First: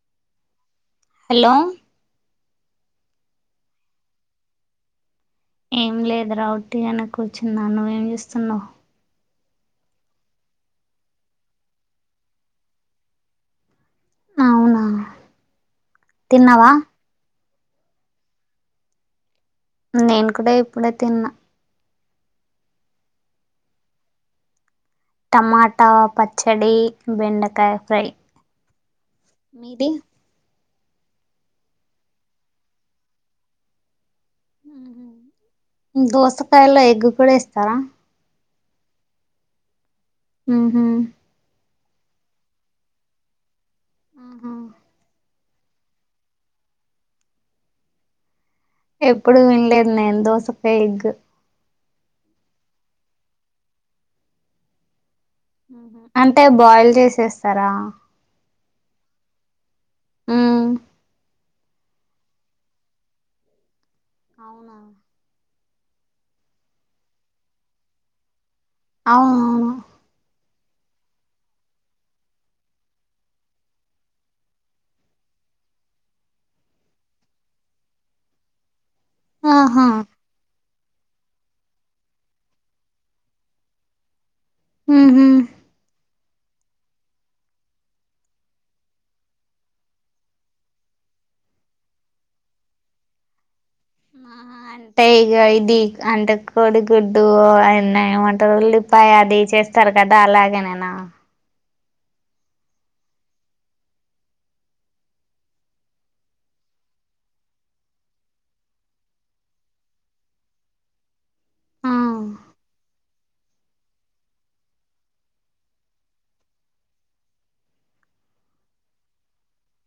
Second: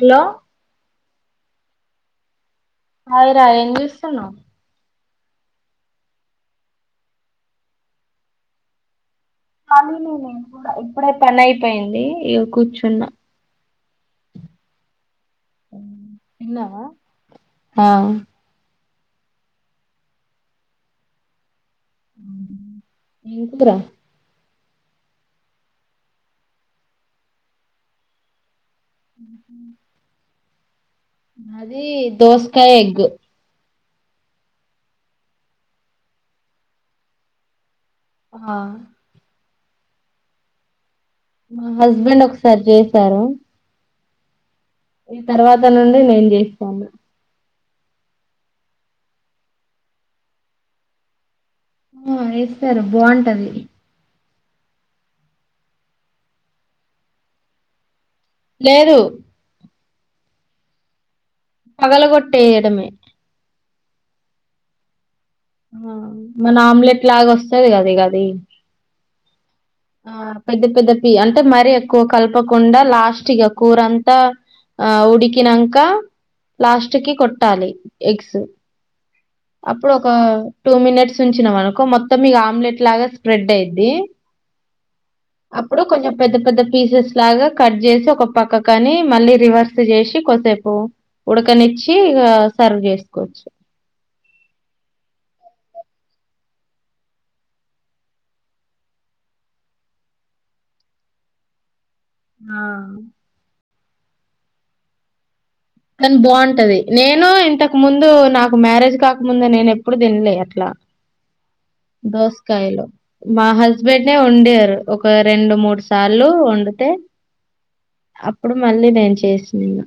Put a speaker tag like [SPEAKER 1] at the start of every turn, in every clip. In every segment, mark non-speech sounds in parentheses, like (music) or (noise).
[SPEAKER 1] Hello
[SPEAKER 2] hello
[SPEAKER 1] అయ్ రా ఏం చేస్తున్నావ్?
[SPEAKER 2] ఏం లేదు వట్టి అని కూర్చున్నా నువ్వేం చేస్తున్నావు?
[SPEAKER 1] అవును ఇప్పుడే పని అయిపోయింది ఇ కూర్చున్నా
[SPEAKER 2] అవునా తిన్నావా
[SPEAKER 1] తిన్నవా ఆ
[SPEAKER 2] నేను కూడా ఇప్పుడే తిన్నా
[SPEAKER 1] ఏందిరా
[SPEAKER 2] టమాటా పచ్చడి, బెండకాయ ఫ్రై మీది?
[SPEAKER 1] మాది దోసకాయ ఎగ్
[SPEAKER 2] దోసకాయలో ఎగ్ కూడా ఏస్తారా?
[SPEAKER 1] ఆ
[SPEAKER 2] హహ
[SPEAKER 1] మా హస్బెండ్ ఒకసారి చేసారు
[SPEAKER 2] ఆహా
[SPEAKER 1] తర్వాత నుండి నేను చేస్తాను.
[SPEAKER 2] ఎప్పుడు వినలేదు నేను దోసకాయ ఎగ్గు
[SPEAKER 1] ఆ వేస్తారు బావుంటది
[SPEAKER 2] అంటే బాయిల్ చేసేస్తారా?
[SPEAKER 1] లేదు
[SPEAKER 2] ఉం
[SPEAKER 1] పగల గోట్టే ఏయడమే
[SPEAKER 2] అవునా
[SPEAKER 1] ఆ మన ఆమ్లెట్ లాగ వస్తది కద ఇగ అది
[SPEAKER 2] అవునవును
[SPEAKER 1] ఆ పెద్ద పెద్ద పి అంటే మరీ ఎక్కువ కలపకుండా లాస్ట్గా కూరంతా ఆ ఉడికి నంక లాస్ట్ కి కొట్టాలి ఎగ్స్
[SPEAKER 2] ఆహా
[SPEAKER 1] అప్పుడు ఒక టూ మినిట్స్ ఉంచినాం అనుకో మొత్తం ఇగ ఆమ్లెట్ లాగా స్ప్రెడ్ అయిది
[SPEAKER 2] హూ హమ్
[SPEAKER 1] అప్పుడు కొంచెం పెద్ద పెద్ద పీసెస్ లాగా కట్ చేసి ఒక పక్క కానీ మళ్ళీ రివర్స్ చేసి కోసేపు ఉడకనిచ్చి ఇగ సర్వ్ చేసుకోవచ్చు
[SPEAKER 2] ఆహా,
[SPEAKER 1] అ
[SPEAKER 2] అంటే ఇగ ఇది అంటే కోడి గుడ్డు అయ్యన్న ఏమంటారు వేళ్ళు పాయ అది చేస్తారు కదా అలాగే నేనా
[SPEAKER 1] ఆ కానీ బాగుంటది నేను ఇంతకు ముందు నాకు మ్యారేజ్ కాకముందు నేను ఎప్పుడు తినలే అట్లా
[SPEAKER 2] ఆ
[SPEAKER 1] దోసకాయలు మా హస్బెండే వండారు ఒక రెండు మూడు సార్లు వండితే అప్పుడు మళ్ళీ నేను చేసినను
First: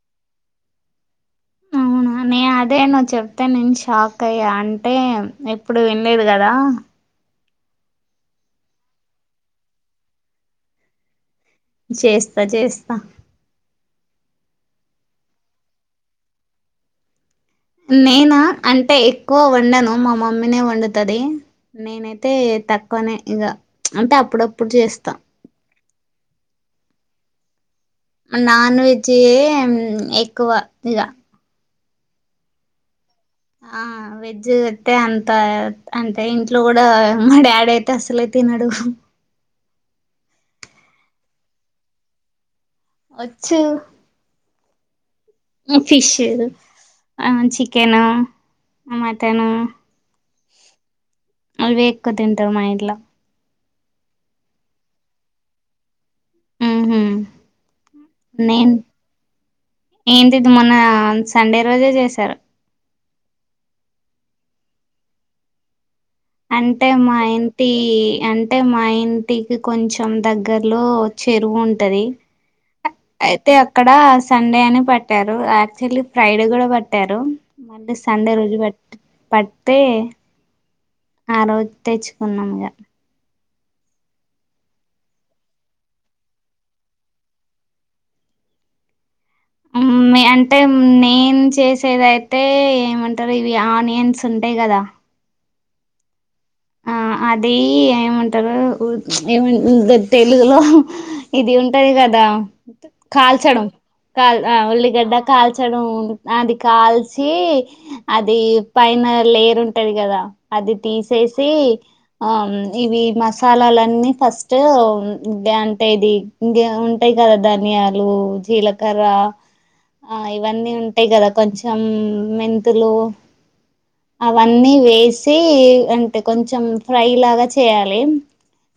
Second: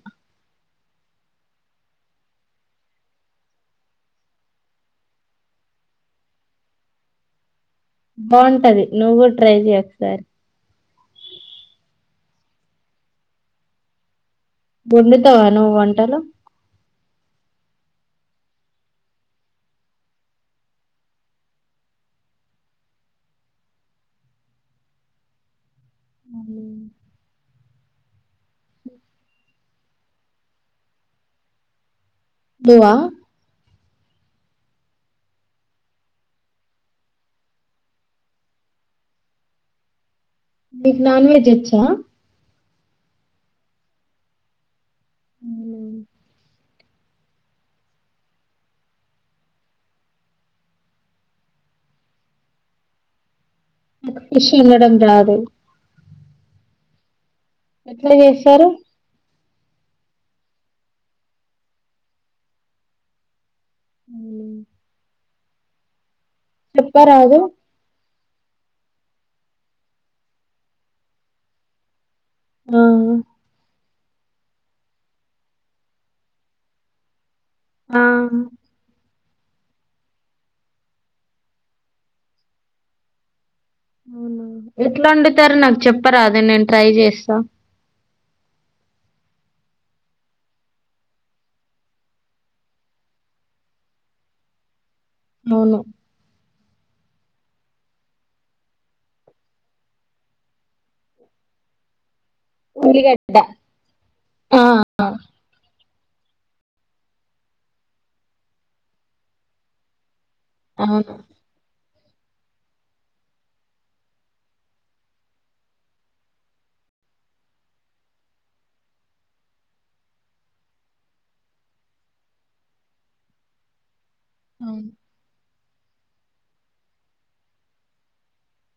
[SPEAKER 2] అవునా నే అదే నువ్వు చెప్తే నేను షాక్ అయ్యా అంటే ఎప్పుడు వినలేదు కదా
[SPEAKER 1] బాగుంటది నువ్వు కూడా ట్రై చెయి ఒకసారి
[SPEAKER 2] చేస్తా చేస్తా
[SPEAKER 1] వండుతావ నువ్వు వంటలు
[SPEAKER 2] నేనా అంటే ఎక్కువ వండాను మా మమ్మీనే వండుతది నేనైతే తక్కువనే ఇగ చ్ అంటే అప్పుడప్పుడు చేస్తా నాన్ వెజి ఎక్కువ ఇగ
[SPEAKER 1] నువ్వ
[SPEAKER 2] ఆ వెజ్ అతే అంత అంటే ఇంట్లో కూడా మా డాడీ అయితే అసలే తినడు
[SPEAKER 1] మీకు నాన్ వెజ్ వచ్చా
[SPEAKER 2] వచ్చు ఫిష్ ఆ చికెను ఆ మటన్ అవే ఎక్కువ తింటారు మా ఇంట్లో
[SPEAKER 1] ఫిష్ వండడం రాదు
[SPEAKER 2] ఆహా
[SPEAKER 1] ఎట్లా చేస్తారు
[SPEAKER 2] నేను ఏంటిది ఇది మొన్న సండే రోజే చేశారు
[SPEAKER 1] ఉ (unintelligible)
[SPEAKER 2] అంటే మా
[SPEAKER 1] చెప్పరాదు
[SPEAKER 2] ఇం టి అంటే మా ఇంటికి కొంచెం దగ్గరలో చెరువు ఉంటది
[SPEAKER 1] ఆ
[SPEAKER 2] అయితే అక్కడ సండే అని పట్టారు యాక్చువల్లీ ఫ్రైడే కూడా పట్టారు మళ్ళీ
[SPEAKER 1] ఆ
[SPEAKER 2] సండే రోజు ప పడ్తే ఆ రోజు తెచ్చుకున్నాంగా
[SPEAKER 1] అవునా ఎట్లా వండుతారు నాకు చెప్పరాద నేను ట్రై చేస్తా
[SPEAKER 2] ఉం అంటే నేను చేసేదయితే ఏమంటారు ఇవి ఆనియన్స్ ఉంటాయి కదా
[SPEAKER 1] అవును
[SPEAKER 2] ఆ అది ఏమంటారు ఏమ తెలుగులో ఇది ఉంటది కదా
[SPEAKER 1] ఉల్లిగడ్డ
[SPEAKER 2] కాల్చడం కాల్ అ
[SPEAKER 1] ఆ
[SPEAKER 2] ఉల్లిగడ్డ కాల్చడం ఉ అది కాల్చి అది పైన లేయర్ ఉంటది కదా అది
[SPEAKER 1] అవును
[SPEAKER 2] తీసేసి ఆ ఇవి మసాలాలన్నీ ఫస్ట్ అంటే ఇది ఇంక ఉంటాయి కదా ధనియాలు జీలకర్ర ఆ ఇవన్నీ ఉంటాయి కదా కొంచెం మెంతులు అవన్నీ
[SPEAKER 1] అవును.
[SPEAKER 2] వేసి అంటే కొంచెం ఫ్రై లాగా చేయాలి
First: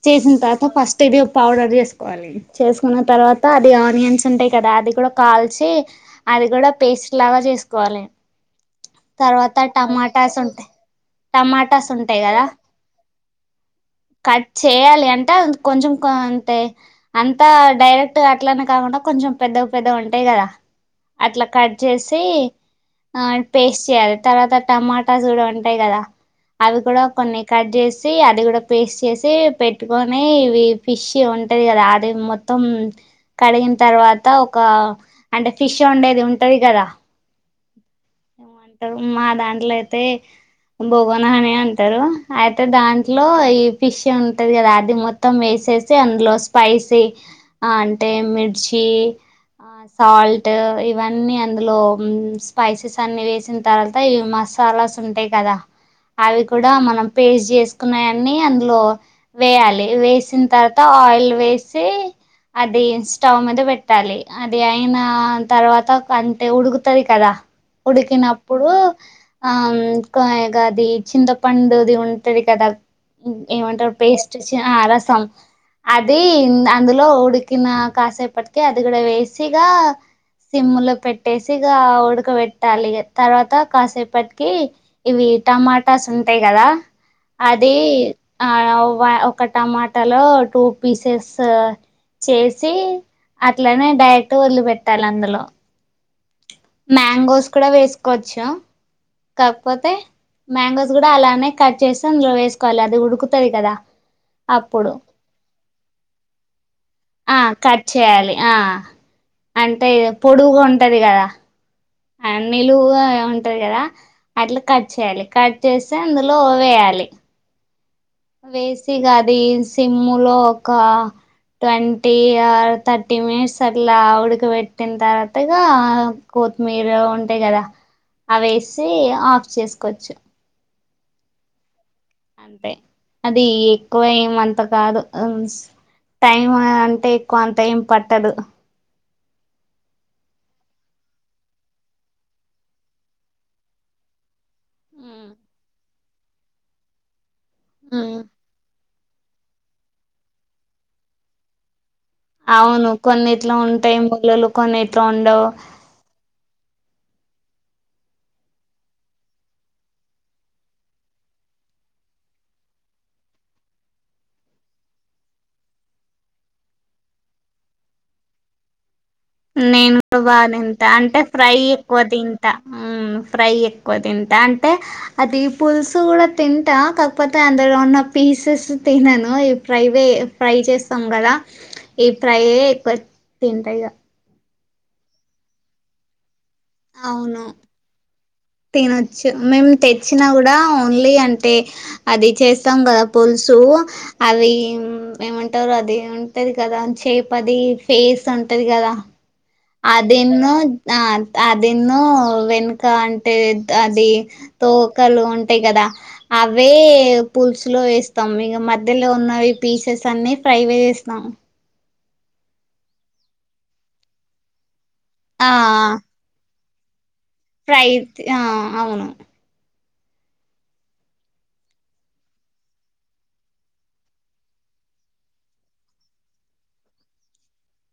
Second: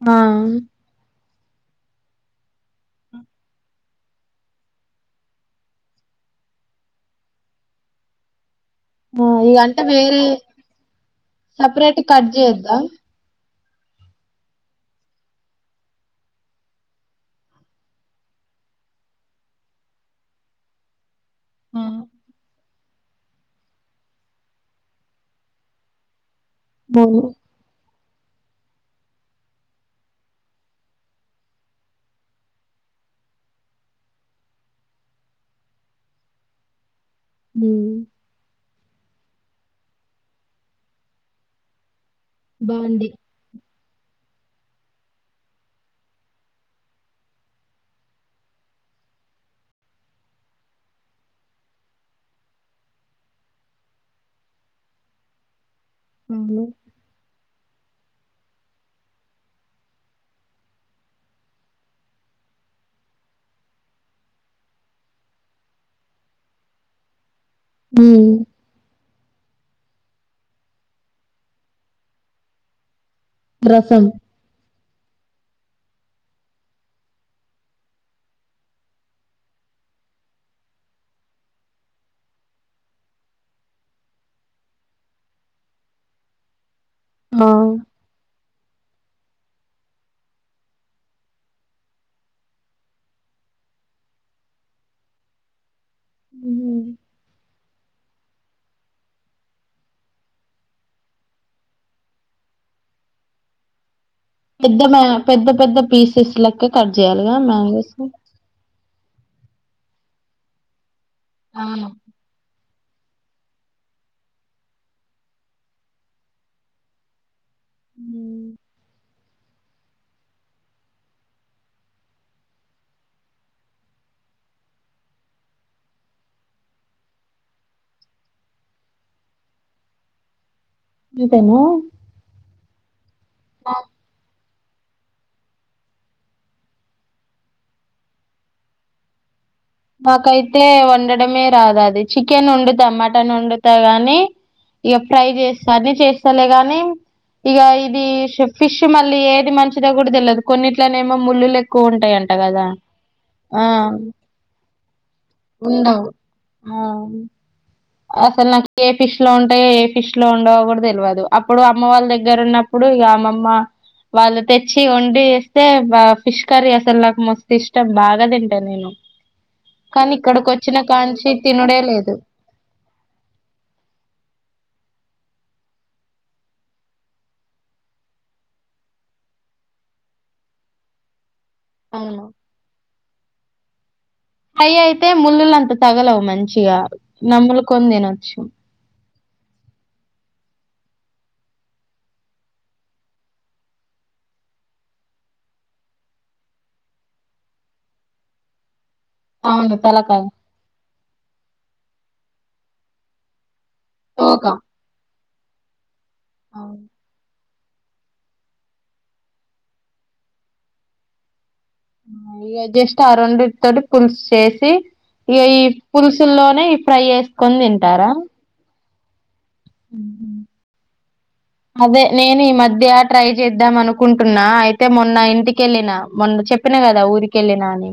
[SPEAKER 2] చేసిన
[SPEAKER 1] ఆ
[SPEAKER 2] తర్వాత ఫస్ట్ తిరి పౌడర్ చేసుకోవాలి చేసుకున్న తర్వాత అది ఆనియన్స్ ఉంటాయి కదా అది కూడా కాల్చి అది కూడా పేస్ట్ లాగా చేసుకోవాలి తర్వాత
[SPEAKER 1] ఇగంటే వేరే
[SPEAKER 2] టమాటాస్ ఉంటాయి టమాటాస్
[SPEAKER 1] సపరేట్ గా
[SPEAKER 2] ఉంటాయి
[SPEAKER 1] కట్
[SPEAKER 2] కదా
[SPEAKER 1] చేద్దా
[SPEAKER 2] కట్ చేయాలి అంటే కొంచెం అంతే అంతా డైరెక్ట్గా అట్లానే కాకుండా కొంచెం పెద్దగ పెద్దగ ఉంటాయి కదా అట్లా కట్
[SPEAKER 1] ఆ
[SPEAKER 2] చేసి ఆ పేస్ట్ చేయాలి తర్వాత టమాటా చూడ ఉంటాయి కదా అవి కూడా
[SPEAKER 1] అవును
[SPEAKER 2] కొన్ని కట్ చేసి అది కూడా పేస్ట్ చేసి పెట్టుకొని ఇవి ఫిష్ ఉంటది కదా అది మొత్ త్తం కడిగిన తర్వాత ఒక అంటే ఫిష్ ఉండేది ఉంటది కదా
[SPEAKER 1] ఊ
[SPEAKER 2] ఏమంటారు మా దాంట్లో అయితే బొగోన అని అంటారు అయితే
[SPEAKER 1] బాండి
[SPEAKER 2] దాంట్లో ఈ ఫిష్ ఉంటది కదా అది మొత్తం వేసేసి అందులో స్పైసీ ఆ అంటే మిర్చి సాల్ట్ ఇవన్నీ అందులో స్పైసెస్ అన్ని వేసిన తర్వాత ఇ మస్ తాలాస్ ఉంటాయి కదా అవి
[SPEAKER 1] అవును
[SPEAKER 2] కూడా మనం పేస్ట్ చేసుకున్నాయన్ని అందులో వేయాలి వేసిన తర్వాత ఆయిల్ వేసి అది స్టవ్ మీద పెట్టాలి అది అయిన తర్వాత అంతే ఉడుకుతది కదా
[SPEAKER 1] ఉమ్
[SPEAKER 2] ఉడికినప్పుడు ఆ ఇంగా అది చింతపండుది ఉంటది కదా ఏమంటారు
[SPEAKER 1] రసం
[SPEAKER 2] పేస్ట్ ఆ రసం అది అందులో ఉడికిన కాసేపటికి అది కూడా వేసిగా సిమ్ము లో పెట్టేసి ఇక ఉడక పెట్టాలి ఇగ తర్వాత కాసేపటికి కి ఇవి టమాటాస్ ఉంటాయి కదా
[SPEAKER 1] ఆ
[SPEAKER 2] అది ఆవా ఒక టమాటా లో టూ పీసెస్ చేసి అట్లనే డైరెక్ట్ వదిలిపెట్టాలి అందులో
[SPEAKER 1] ఉహు.
[SPEAKER 2] మ్యాంగోస్ కూడా వేసుకోవచ్చు కాకపోతే మ్యాంగోస్ కూడా అలానే కట్ చేసి ఇందులో వేసుకోవాలి అది ఉడుకుతది కదా
[SPEAKER 1] పెద్ద
[SPEAKER 2] అప్పుడు
[SPEAKER 1] మ్యా పెద్ద పెద్ద పీసెస్ లెక్క కట్ చేయాలిగా
[SPEAKER 2] ఆ కట్
[SPEAKER 1] మ్యాంగోస్
[SPEAKER 2] చేయాలి ఆ అంటే పొడుగు ఉంటది కదా
[SPEAKER 1] అవును
[SPEAKER 2] అ నీలువుగా ఉంటది కదా అట్లా కట్ చేయాలి కట్ చేస్తే అందులో వేయాలి వేసిగాదిస్ సిమ్ము లో ఒక ట్వంటీ ఆ థర్టీ మినిట్స్ అట్లా ఉడకబెట్టిన తర్వాత ఇగా కొత్తిమీరు ఉంటాయి కదా అవేసి ఆఫ్ చేసుకోవచ్చు
[SPEAKER 1] ఇంతేనా
[SPEAKER 2] అది ఎక్కువ ఏమఅంత కాదు టైమ్ అంటే ఎక్కువ అంత ఏం పట్టదు
[SPEAKER 1] నాకైతే వండడమే రాదు అది చికెన్ వండుతా మటన్ వండుతా గాని ఇక ఫ్రై చేస్త అన్ని చేస్తలే గానీ ఇక ఇది ఫిష్ మళ్ళీ ఏది మంచిదో కూడా తెలియదు కొన్నిట్లీనేమో ముళ్ళలు ఎక్కువ ఉంటాయ్
[SPEAKER 2] అవును కొన్ని ఇట్లా ఉంటాయి మూల్లు కొన్ని ఇట్లా ఉండవు
[SPEAKER 1] ఉండవు ఆ అసలు నాకు ఏ ఫిష్లో ఉంటాయో ఏ ఫిష్లో ఉండవో కూడా తెలియదు అప్పుడు అమ్మ వాళ్ళ దగ్గర ఉన్నప్పుడు అప్పుడు అమ్మమ్మ వాళ్ళు తెచ్చి వండి వేస్తే ఫిష్ కర్రీ అసలు నాకు మస్తు ఇష్టం బాగతింట నేను అ
[SPEAKER 2] నేను కూడా బాగా తింట అంటే ఫ్రై
[SPEAKER 1] తినుడే
[SPEAKER 2] ఎక్కువ
[SPEAKER 1] లేదు
[SPEAKER 2] తింటా ఫ్రై ఎక్కువ తింటా అంటే అది పుల్సు కూడా తింటా కాకపోతే అందులో ఉన్న పీసెస్ తినను ఈ ఫ్రై వే ఫ్రై చేస్తాం కదా ఈ
[SPEAKER 1] అవును
[SPEAKER 2] ఫ్రైయే ఎక్కువ తింటా ఇగ
[SPEAKER 1] ఫ్రై అయితే ముళ్ళలు అంత తగలవు మంచిగా
[SPEAKER 2] అవును
[SPEAKER 1] నమ్ములుకొని తినొచ్చు
[SPEAKER 2] తినొచ్చు మేము తెచ్చినా కూడా ఓన్లీ అంటే అది చేస్తాం కదా పులుసు అవి ఏమంటారు అది ఉంటది కదా చేపది ఫేస్ ఉంటది కదా
[SPEAKER 1] అవును తలకాయ
[SPEAKER 2] అదిను ఆ అదిను వెనుక అం అంటే అది
[SPEAKER 1] తోక
[SPEAKER 2] తోకలు ఉంటాయి కదా అవే పులుసులో వేస్తాము ఇక మధ్యలో ఉన్నవి పీసెస్ అన్ని ఫ్రైవే చేస్తాము
[SPEAKER 1] ఆ ఇగ జస్ట్ రెండిటితోటి పుల్సు చేేసి ఇగ
[SPEAKER 2] ఆ
[SPEAKER 1] ఈ పుల్సు తూల్ లోనే ఫ్రై చేస్
[SPEAKER 2] ఫ్రై ది ఆ అవును
[SPEAKER 1] ఉహు అదే నేను ఈ మధ్య ట్రై చేద్దాం అనుకుంటున్నా అయితే మొన్న ఇంటికెళ్ళిన మొన్న చెప్ చెప్పిన కదా ఊరికెళ్ళిన అని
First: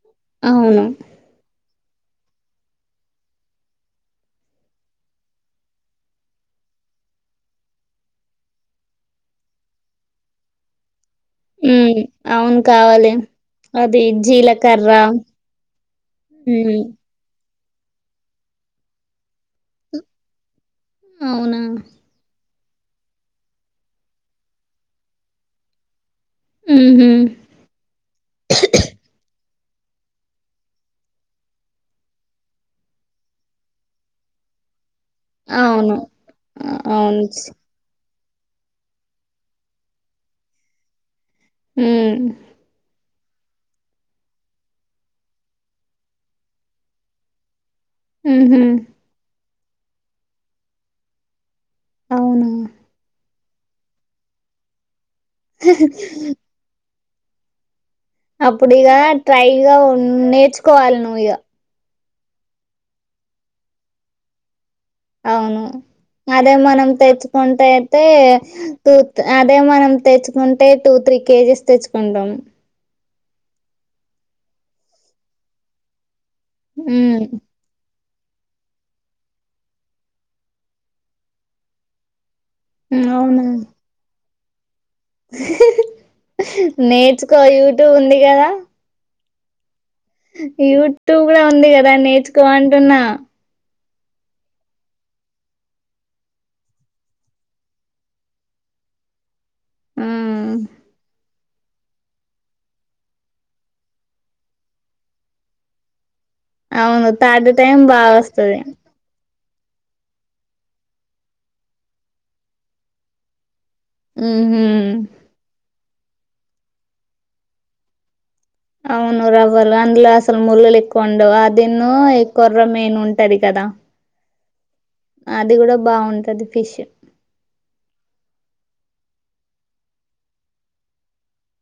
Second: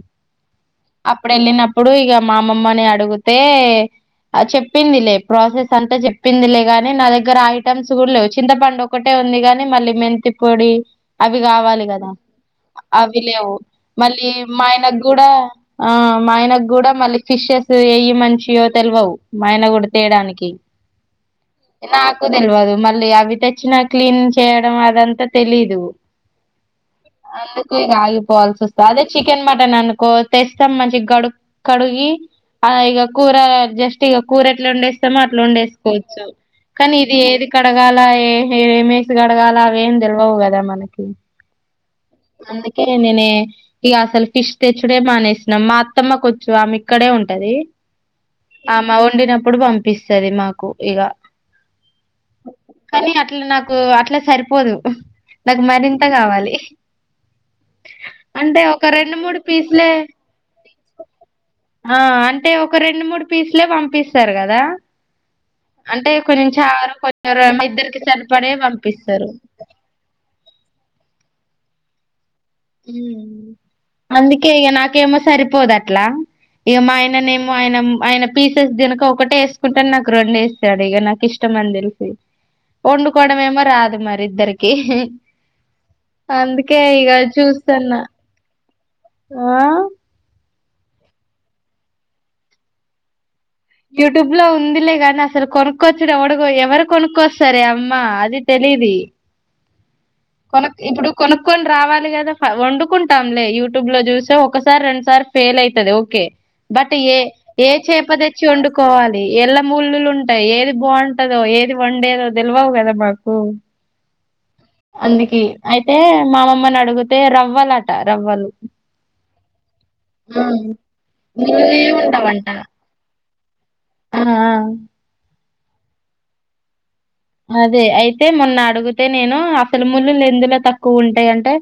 [SPEAKER 2] అవును
[SPEAKER 1] అప్పుడు వెళ్ళినప్పుడు ఇక మా అమ్మమ్మని అడుగుతే చెప్పింది లే ప్రాసెస్ అంతా చెప్పిందిలే గాని నా దగ్గర ఐటమ్స్ కూడా లేవు చింతపండు ఒకటే ఉంది కాని మళ్ళీ మెంతి పొడి అవి కావాలి
[SPEAKER 2] ఉమ్
[SPEAKER 1] కదా
[SPEAKER 2] అవును కావాలి
[SPEAKER 1] అవి లేవు
[SPEAKER 2] అది
[SPEAKER 1] మళ్ళీ మా
[SPEAKER 2] జీలకర్ర
[SPEAKER 1] ఆయనకు కూడా ఆ మా ఆయనకు
[SPEAKER 2] ఉమ్
[SPEAKER 1] కూడా మళ్ళీ ఫిష్ సు ఏవి మంచియో తెలివవు ఆయన కూడా తేయడానికి
[SPEAKER 2] అవునా
[SPEAKER 1] నాకు తెలియదు మళ్ళీ అవి తెచ్చినా క్లీన్ చేయడం అదంతా తెలీదు
[SPEAKER 2] ఉహు
[SPEAKER 1] అందుకు ఆగిపోవల్సి వస్తుంది అదే చికెన్ మటన్ అనుకో తెస్తాం మంచి గడు కడుగి ఆ ఇగ కూర జస్ట్ ఇక కూర ఎట్లా వండేస్ స్తామో
[SPEAKER 2] అవును
[SPEAKER 1] అట్లుండేసుకోవచ్చు కానీ ఇది
[SPEAKER 2] అవును
[SPEAKER 1] ఏది కడగాల ఎహే ఏమేసి కడగాల అవి ఏం తెలివవు కదా మనకి
[SPEAKER 2] ఉ
[SPEAKER 1] అందుకే నేనే ఇగ అసలు ఫిష్ తెచ్చుడే మానేసినం మా అత్తమ్మ కు కోచ్చు ఆమె ఇక్కడే ఉంటది
[SPEAKER 2] ఉహు
[SPEAKER 1] ఆమె వండినప్పుడు పంపిస్తది మాకు ఇగ
[SPEAKER 2] అవునా
[SPEAKER 1] కానీ అట్లా నాకు అట్లా సరిపోదు నాకు మరింత కావాలి
[SPEAKER 2] అప్పుడు ఇగ
[SPEAKER 1] రెండు మూడు
[SPEAKER 2] ట్రైగా
[SPEAKER 1] పీసులే
[SPEAKER 2] ఉన్న నేర్చుకోవాలి నువ్వు ఇగ
[SPEAKER 1] ఆ అంటే ఒక రెండు మూడు పీసులే పంపిస్తారు కదా
[SPEAKER 2] అవును అదే మనం
[SPEAKER 1] కొంచెం ర- మా
[SPEAKER 2] తెచ్చుకుంటే
[SPEAKER 1] ఇద్దరికి
[SPEAKER 2] అయితే
[SPEAKER 1] సరిపడే
[SPEAKER 2] టూత్
[SPEAKER 1] పంపిస్తారు.
[SPEAKER 2] అదే మనం తెచ్చుకుంటే టూ త్రీ కేజీస్ తెచ్చుకుంటాం
[SPEAKER 1] ఉ అందుకే ఇగ నాకేమో సరిపోదు అట్లా ఇగ మా ఆయన
[SPEAKER 2] ఉమ్
[SPEAKER 1] నేను మా ఆయన ఆయన పీసెస్ తినక ఒకటే వేసుకుంటడు నాకు రెండు వేస్తాడు ఇగా నాకు ఇష్టం అని తెలిసి
[SPEAKER 2] అవునా
[SPEAKER 1] వండుకోడమేమో రాదు మరి ఇద్దరికి అందుకే ఇగ
[SPEAKER 2] తో యూట్యూబ్
[SPEAKER 1] చూస్తున్నా.
[SPEAKER 2] ఉంది కదా
[SPEAKER 1] ఆ
[SPEAKER 2] యూట్యూబ్ కూడా ఉంది కదా నేర్చుకో అంటున్న
[SPEAKER 1] యూట్యూబ్ లో ఉందిలే గాని అసలు కొనుక్కొచూడు ఎవడు ఎవరు కొనుకోస్తారే అమ్మా అది తెలిది
[SPEAKER 2] ఆ
[SPEAKER 1] కోనుక్ ఇప్పుడు కొనుక్ కోన్ రావాలి కదా వండుకుంటాంలే యూట్యూబ్ లో చూస్తే ఒకసారి రెండుసార్ ఫెయిల్ అవుతది ఓకే బట్
[SPEAKER 2] అవును
[SPEAKER 1] ఏ
[SPEAKER 2] థర్డ్
[SPEAKER 1] ఏ
[SPEAKER 2] టైం బాగా
[SPEAKER 1] చేప తెచ్చి
[SPEAKER 2] వస్తది
[SPEAKER 1] వండుకోవాలి ఎల్ల మూళ్ళులు ఉంటాయి ఏది బాగుంటదో ఏది వండేదో తెలవవు కదా మాకు
[SPEAKER 2] ఉహు
[SPEAKER 1] అందుకి అయితే మా అమ్మమ్మని అడుగుతే రవ్వలట రవ్వలు
[SPEAKER 2] అవును రవ్వలు అందులో అసలు
[SPEAKER 1] ఆ
[SPEAKER 2] ముళ్ళలు ఎక్కువ ఉండవు
[SPEAKER 1] నిలువయే
[SPEAKER 2] అదిను
[SPEAKER 1] ఉండవంట
[SPEAKER 2] కొర్రమెన్ ఉంటది కదా
[SPEAKER 1] ఆ ఆ
[SPEAKER 2] అది కూడా బాగుంటది ఫిష్
[SPEAKER 1] అదే అయితే మొన్న అడిగితే నేను అసలు ముల్లులు ఎందులో తక్కువ ఉంటాయి అంటే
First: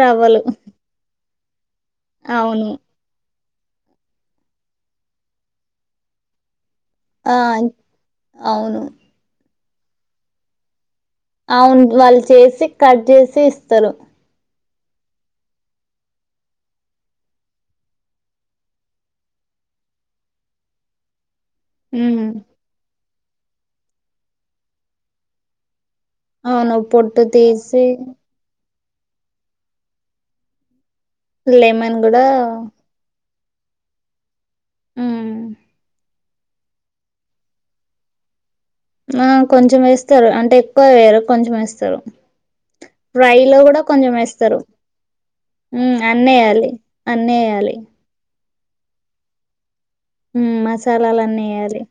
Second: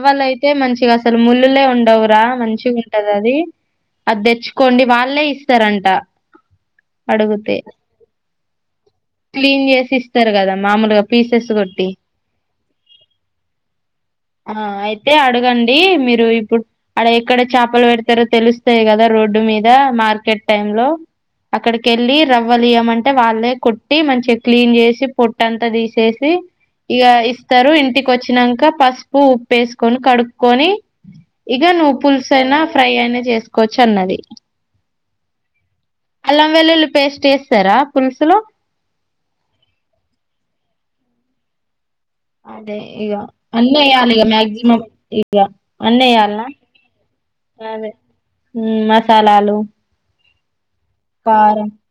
[SPEAKER 2] రవ్వలు
[SPEAKER 1] మంచిగా అసలు ముళ్ళులే ఉండవురా
[SPEAKER 2] అవును
[SPEAKER 1] మంచిగా వుంటాడది అది తెచ్చుకోండి వాళ్ళే ఇస్తారంట
[SPEAKER 2] ఆ
[SPEAKER 1] అడుగుతే
[SPEAKER 2] అవును
[SPEAKER 1] క్లీన్ చేసి ఇస్తారు కదా మామూలుగా పీసెస్
[SPEAKER 2] అవును
[SPEAKER 1] కొట్టి
[SPEAKER 2] వాళ్ళు చేసి కట్ చేసి ఇస్తారు
[SPEAKER 1] ఆ అయితే అడగండి మీరు ఇప్పుడు అడ ఎక్కడ చేపలు పెడతారో తెలుస్తాయి కదా రోడ్డు మీద మార్కెట్ టైమ్ లో అక్కడికి వెళ్ళి
[SPEAKER 2] ఉమ్
[SPEAKER 1] రవ్వలియ మంటే వాళ్ళే కొట్టి మంచిగా చే క్లీన్ చేసి పొట్ట అంతా తీసేసి
[SPEAKER 2] అవును
[SPEAKER 1] ఇగ
[SPEAKER 2] పొట్టు
[SPEAKER 1] ఇస్తారు
[SPEAKER 2] తీసి
[SPEAKER 1] ఇంటికి వచ్చానాక్ పస్ పు ఉప్పేసుకని కడుకొని ఇగ నువ్వు
[SPEAKER 2] లెమన్ కూడా
[SPEAKER 1] పుల్సయినా ఉ ఫ్రై అయినా చేసుకోవచ్చు అన్నది
[SPEAKER 2] ఉమ్
[SPEAKER 1] అల్లం వెల్లుల్లి పేస్ట్ వేస్తారా పులుసులో
[SPEAKER 2] ఆ కొంచెం వేస్తారు అంటే ఎక్కువ వేయరు కొంచెం వేస్తారు
[SPEAKER 1] అదే ఇగ
[SPEAKER 2] ఫ్రై లో
[SPEAKER 1] అన్నీ
[SPEAKER 2] కూడా కొంచెం
[SPEAKER 1] ఎయ్యాలి ఇగ
[SPEAKER 2] వేస్తారు
[SPEAKER 1] మాక్సిమం
[SPEAKER 2] ఉమ్
[SPEAKER 1] అన్నీ
[SPEAKER 2] అన్ని
[SPEAKER 1] ఎయ్యాలనా
[SPEAKER 2] వేయ్యాలి అన్ని వయ్యాలి
[SPEAKER 1] ఉమ్ మసాలాలు
[SPEAKER 2] ఉమ్ మసాలాలు అన్నీ
[SPEAKER 1] కారం
[SPEAKER 2] వేయాలి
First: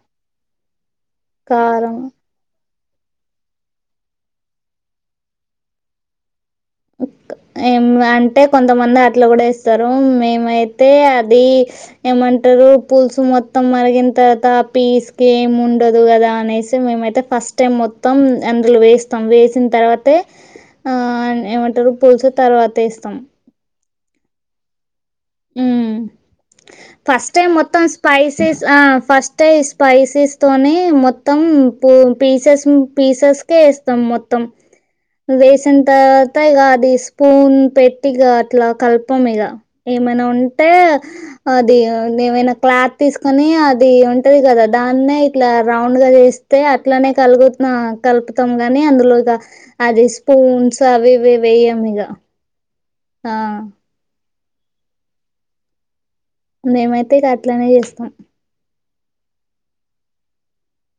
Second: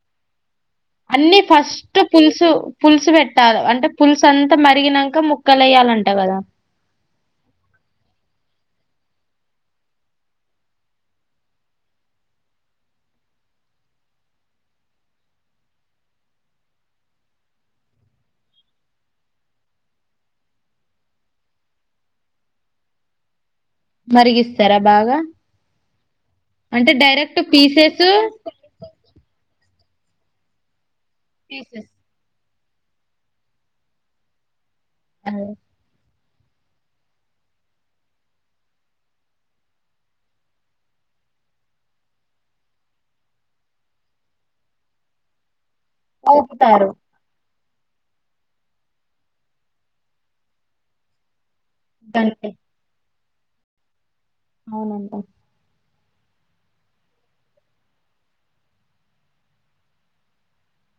[SPEAKER 1] అన్ని
[SPEAKER 2] కారం
[SPEAKER 1] ఫస్ట్ పులుసు పులుసు పెట్టాల అంటే పులుసు అంతా మరిగినాక ముక్కలు వేయాలంట కదా
[SPEAKER 2] ఓక్ ఏం అంటే కొంతమంది అట్లు కూడా వేస్తారు మేమైతే అది ఏమంటారు పులుసు మొత్తం మరిగిన తర్వాత పీస్ ఏమి ఉండదు కదా అనేసి మేమైతే ఫస్ట్ టైం మొత్తం అందులో వేస్తాం వేసిన తర్వాతే ఆన్ ఏమంటారు పులుసు తర్వాత ఏస్తాం
[SPEAKER 1] మరిగిస్తారా బాగా
[SPEAKER 2] ఉమ్.
[SPEAKER 1] అంటే డైరెక్ట్ పీసెస్సు
[SPEAKER 2] లా ఫస్ట్టే స్పైసెస్ తోనే మొత్తం పూ
[SPEAKER 1] పీసెస్
[SPEAKER 2] పీసెస్ పీసెస్కే వేస్తాం మొత్తం
[SPEAKER 1] అదే
[SPEAKER 2] వేసిన తర్వా తా అది స్పూన్ పెట్టిగా అట్లా కల్పం ఇగ ఏమైనా ఉంటే అది ఏమైనా క్లాత్ తీసుకొని అది ఉంటది కదా దాన్నే ఇట్లా రౌండ్ గా చేస్తే
[SPEAKER 1] అవుపుతారు
[SPEAKER 2] అట్లనే కలుపుతన్ కలుపుతాం గాని అందులో ఇగ అది స్పూన్స్ అవి ఇవి వెయ్యం ఇగ
[SPEAKER 1] అంతే
[SPEAKER 2] ఆ
[SPEAKER 1] అవునంటా
[SPEAKER 2] మేమైతే గట్లనే చేస్తాం